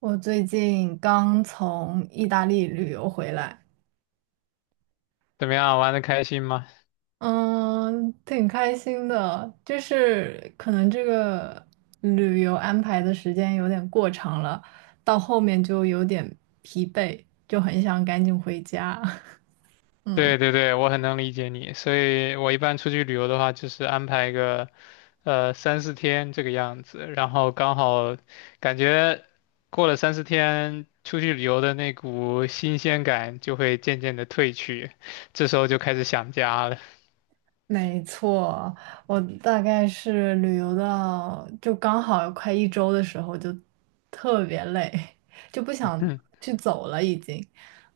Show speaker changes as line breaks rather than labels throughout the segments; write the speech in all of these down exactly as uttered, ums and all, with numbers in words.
我最近刚从意大利旅游回来，
怎么样，玩的开心吗？
嗯，挺开心的。就是可能这个旅游安排的时间有点过长了，到后面就有点疲惫，就很想赶紧回家。嗯。
对对对，我很能理解你，所以我一般出去旅游的话，就是安排个呃三四天这个样子，然后刚好感觉过了三四天，出去旅游的那股新鲜感就会渐渐的褪去，这时候就开始想家了。
没错，我大概是旅游到就刚好快一周的时候，就特别累，就不 想
嗯，
去走了已经。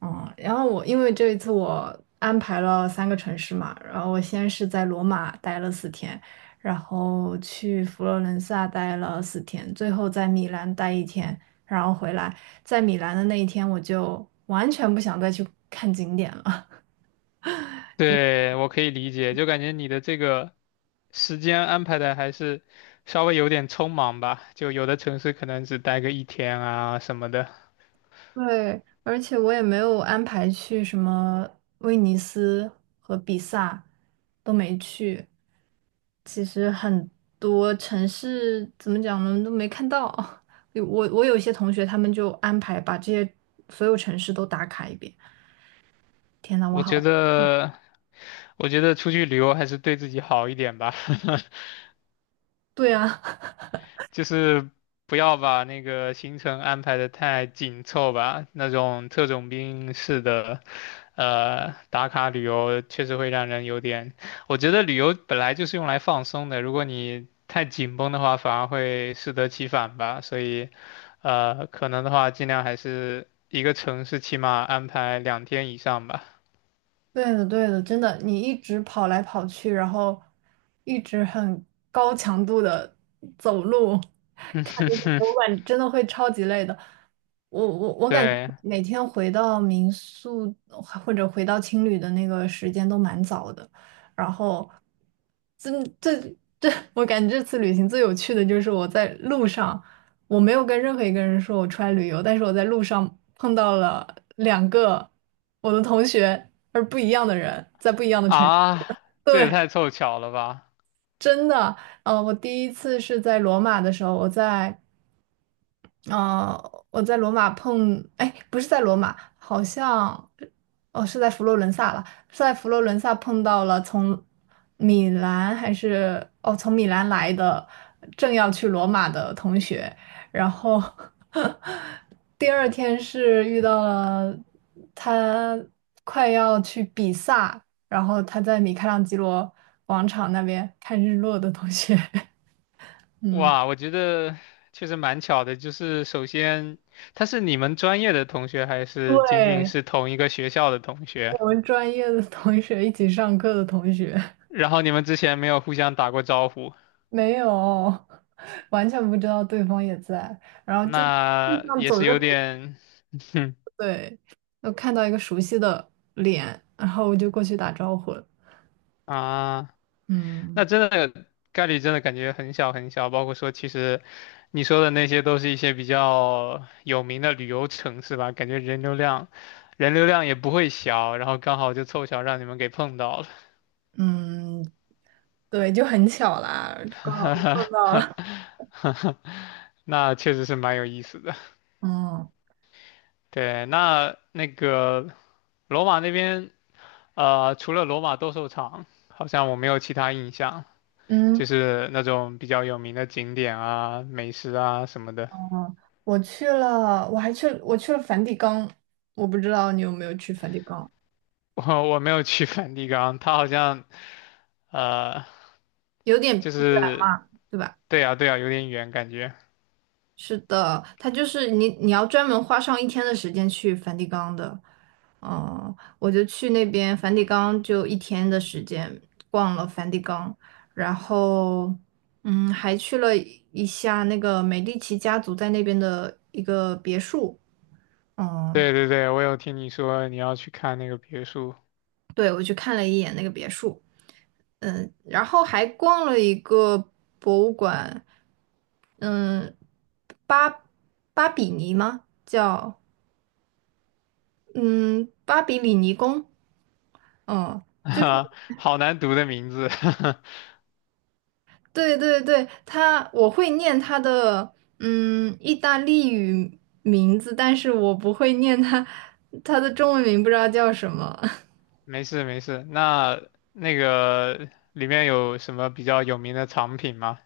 嗯，然后我因为这一次我安排了三个城市嘛，然后我先是在罗马待了四天，然后去佛罗伦萨待了四天，最后在米兰待一天，然后回来。在米兰的那一天，我就完全不想再去看景点了。
对，我可以理解，就感觉你的这个时间安排的还是稍微有点匆忙吧，就有的城市可能只待个一天啊什么的。
对，而且我也没有安排去什么威尼斯和比萨，都没去。其实很多城市怎么讲呢，都没看到。有我我有一些同学，他们就安排把这些所有城市都打卡一遍。天呐，我
我觉
好，
得，我觉得出去旅游还是对自己好一点吧，
对啊，
就是不要把那个行程安排的太紧凑吧。那种特种兵式的，呃，打卡旅游确实会让人有点。我觉得旅游本来就是用来放松的，如果你太紧绷的话，反而会适得其反吧。所以，呃，可能的话，尽量还是一个城市起码安排两天以上吧。
对的对的，真的，你一直跑来跑去，然后一直很高强度的走路。
嗯哼哼，
我感真的会超级累的。我我我感觉
对，
每天回到民宿或者回到青旅的那个时间都蛮早的，然后这这这，我感觉这次旅行最有趣的就是我在路上，我没有跟任何一个人说我出来旅游，但是我在路上碰到了两个我的同学，而不一样的人，在不一样的城市
啊，这也
对，
太凑巧了吧！
真的，呃，我第一次是在罗马的时候，我在。呃，我在罗马碰，哎，不是在罗马，好像，哦，是在佛罗伦萨了，是在佛罗伦萨碰到了从米兰还是哦，从米兰来的，正要去罗马的同学，然后 第二天是遇到了他快要去比萨，然后他在米开朗基罗广场那边看日落的同学，嗯，
哇，我觉得确实蛮巧的。就是首先，他是你们专业的同学，还是仅仅
对，
是同一个学校的同学？
我们专业的同学一起上课的同学，
然后你们之前没有互相打过招呼，
没有，完全不知道对方也在。路
那
上
也
走着
是有
走着，
点，哼
对，我看到一个熟悉的脸，然后我就过去打招呼了。
啊。
嗯
那真的概率真的感觉很小很小，包括说其实你说的那些都是一些比较有名的旅游城市吧，感觉人流量人流量也不会小，然后刚好就凑巧让你们给碰到
嗯，对，就很巧啦，刚好遇
了，
到了。
那确实是蛮有意思的。
嗯
对，那那个罗马那边，呃，除了罗马斗兽场，好像我没有其他印象，就
嗯
是那种比较有名的景点啊、美食啊什么的。
嗯，我去了，我还去，我去了梵蒂冈，我不知道你有没有去梵蒂冈，
我我没有去梵蒂冈，它好像呃，
有点远
就是
嘛，对吧？
对呀对呀，有点远感觉。
是的，它就是你，你要专门花上一天的时间去梵蒂冈的。嗯，我就去那边梵蒂冈，就一天的时间逛了梵蒂冈，然后嗯，还去了一下那个美第奇家族在那边的一个别墅。嗯，
对对对，我有听你说你要去看那个别墅，
对，我去看了一眼那个别墅，嗯，然后还逛了一个博物馆，嗯，巴巴比尼吗？叫。嗯，巴比里尼宫，嗯，就
啊，
是
好难读的名字。
对对对，他我会念他的嗯意大利语名字，但是我不会念他他的中文名，不知道叫什么。
没事没事，那那个里面有什么比较有名的藏品吗？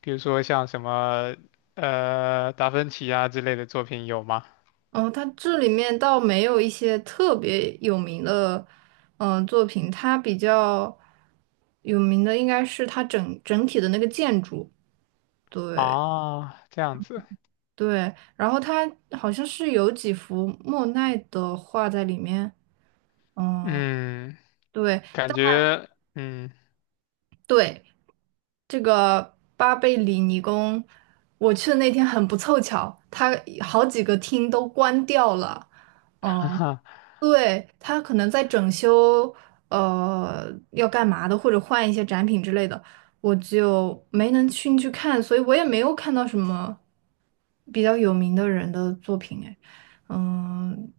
比如说像什么呃达芬奇啊之类的作品有吗？
哦，他这里面倒没有一些特别有名的嗯、呃作品，他比较有名的应该是他整整体的那个建筑，
啊，这样子，
对，然后他好像是有几幅莫奈的画在里面。嗯，
嗯，
对，
感觉嗯。
对，这个巴贝里尼宫，我去的那天很不凑巧，它好几个厅都关掉了。嗯，
哈哈。
对，它可能在整修，呃，要干嘛的，或者换一些展品之类的，我就没能进去看，所以我也没有看到什么比较有名的人的作品。哎，嗯，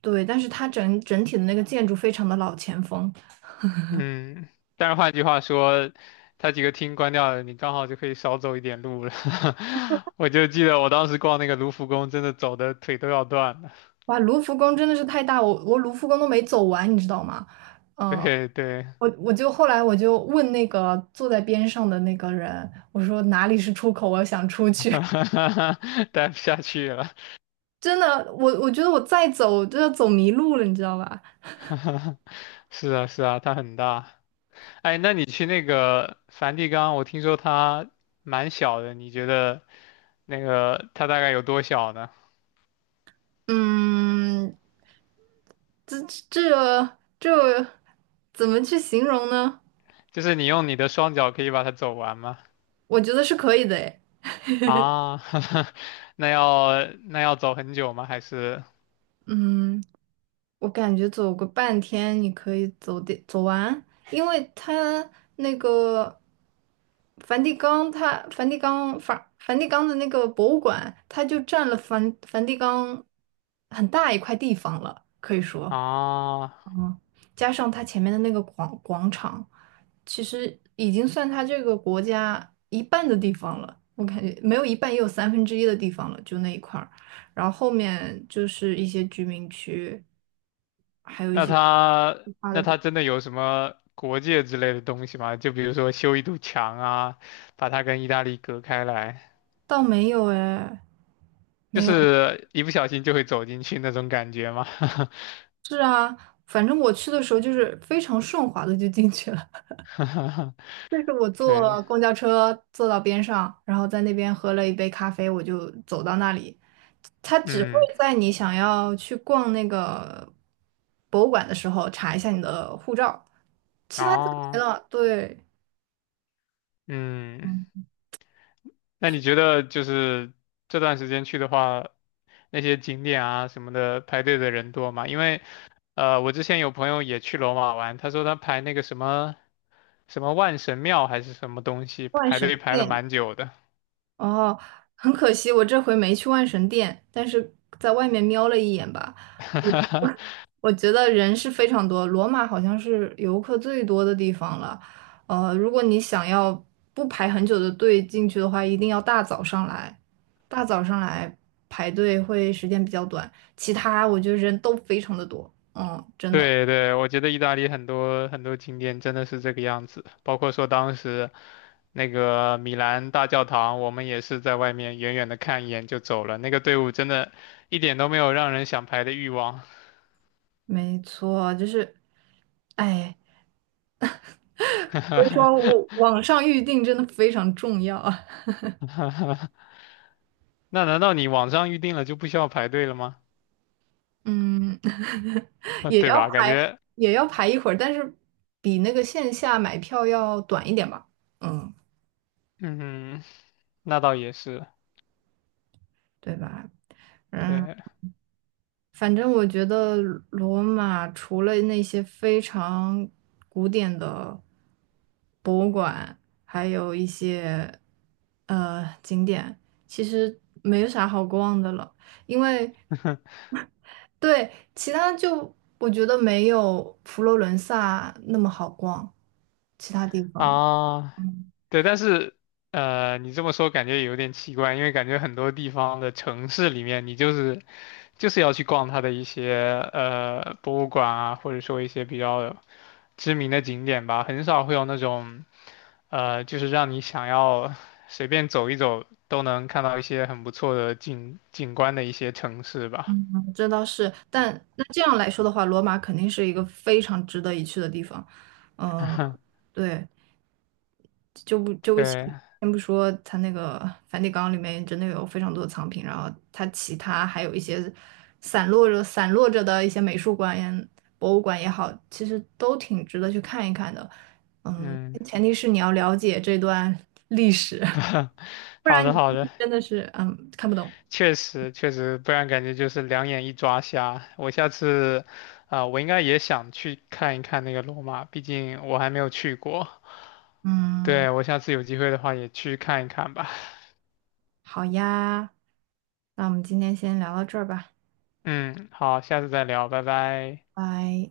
对，但是它整整体的那个建筑非常的老前锋。
嗯，但是换句话说，他几个厅关掉了，你刚好就可以少走一点路了。我就记得我当时逛那个卢浮宫，真的走的腿都要断了。
哇，卢浮宫真的是太大，我我卢浮宫都没走完，你知道吗？嗯、
对对，
我我就后来我就问那个坐在边上的那个人，我说哪里是出口，我想出去。
待不下去了。
真的，我我觉得我再走就要走迷路了，你知道吧？
是啊是啊，它很大。哎，那你去那个梵蒂冈，我听说它蛮小的，你觉得那个它大概有多小呢？
嗯，这这这怎么去形容呢？
就是你用你的双脚可以把它走完吗？
我觉得是可以的，诶，
啊，那要那要走很久吗？还是？
嗯。我感觉走个半天你可以走的走完，因为它那个梵蒂冈它，梵蒂冈梵梵蒂冈的那个博物馆，它就占了梵梵蒂冈很大一块地方了，可以说。
啊，
加上它前面的那个广广场，其实已经算它这个国家一半的地方了。我感觉没有一半，也有三分之一的地方了，就那一块儿。然后后面就是一些居民区，还有一
那
些
他那他真的有什么国界之类的东西吗？就比如说修一堵墙啊，把它跟意大利隔开来，
倒没有哎，
就
没有。
是一不小心就会走进去那种感觉吗？
是啊，反正我去的时候就是非常顺滑的就进去了。就是我
对，
坐公交车坐到边上，然后在那边喝了一杯咖啡，我就走到那里，它只会
嗯，
在你想要去逛那个博物馆的时候查一下你的护照，其他就没
哦，
了。对，
嗯，
嗯，
那你觉
是
得就是这段时间去的话，那些景点啊什么的排队的人多吗？因为呃，我之前有朋友也去罗马玩，他说他排那个什么。什么万神庙还是什么东西，
万
排队
神
排了
殿。
蛮久的。
哦，很可惜，我这回没去万神殿，但是在外面瞄了一眼吧。我我 我觉得人是非常多，罗马好像是游客最多的地方了。呃，如果你想要不排很久的队进去的话，一定要大早上来，大早上来排队会时间比较短。其他我觉得人都非常的多，嗯，真的，
对对，我觉得意大利很多很多景点真的是这个样子，包括说当时那个米兰大教堂，我们也是在外面远远的看一眼就走了，那个队伍真的一点都没有让人想排的欲望。
没错，就是，哎，所以说我网上预定真的非常重要啊，
那难道你网上预定了就不需要排队了吗？
嗯。
啊，
也
对
要
吧？感
排，
觉，
也要排一会儿，但是比那个线下买票要短一点吧，嗯，
嗯，那倒也是，
对吧？嗯，
对。
反正我觉得罗马除了那些非常古典的博物馆，还有一些呃景点，其实没有啥好逛的了，因为对其他就我觉得没有佛罗伦萨那么好逛，其他地方。
啊，
嗯
对，但是呃，你这么说感觉也有点奇怪，因为感觉很多地方的城市里面，你就是就是要去逛它的一些呃博物馆啊，或者说一些比较知名的景点吧，很少会有那种呃，就是让你想要随便走一走都能看到一些很不错的景景观的一些城市吧。
这倒是，但那这样来说的话，罗马肯定是一个非常值得一去的地方。嗯，对，就不就不先
对，
先不说它那个梵蒂冈里面真的有非常多的藏品，然后它其他还有一些散落着散落着的一些美术馆也、博物馆也好，其实都挺值得去看一看的。嗯，
嗯，
前提是你要了解这段历史，不
好
然
的，好
你
的。
真的是嗯看不懂。
确实确实，不然感觉就是两眼一抓瞎。我下次啊、我应该也想去看一看那个罗马，毕竟我还没有去过。
嗯。
对，我下次有机会的话也去看一看吧。
好呀，那我们今天先聊到这儿吧，
嗯，好，下次再聊，拜拜。
拜。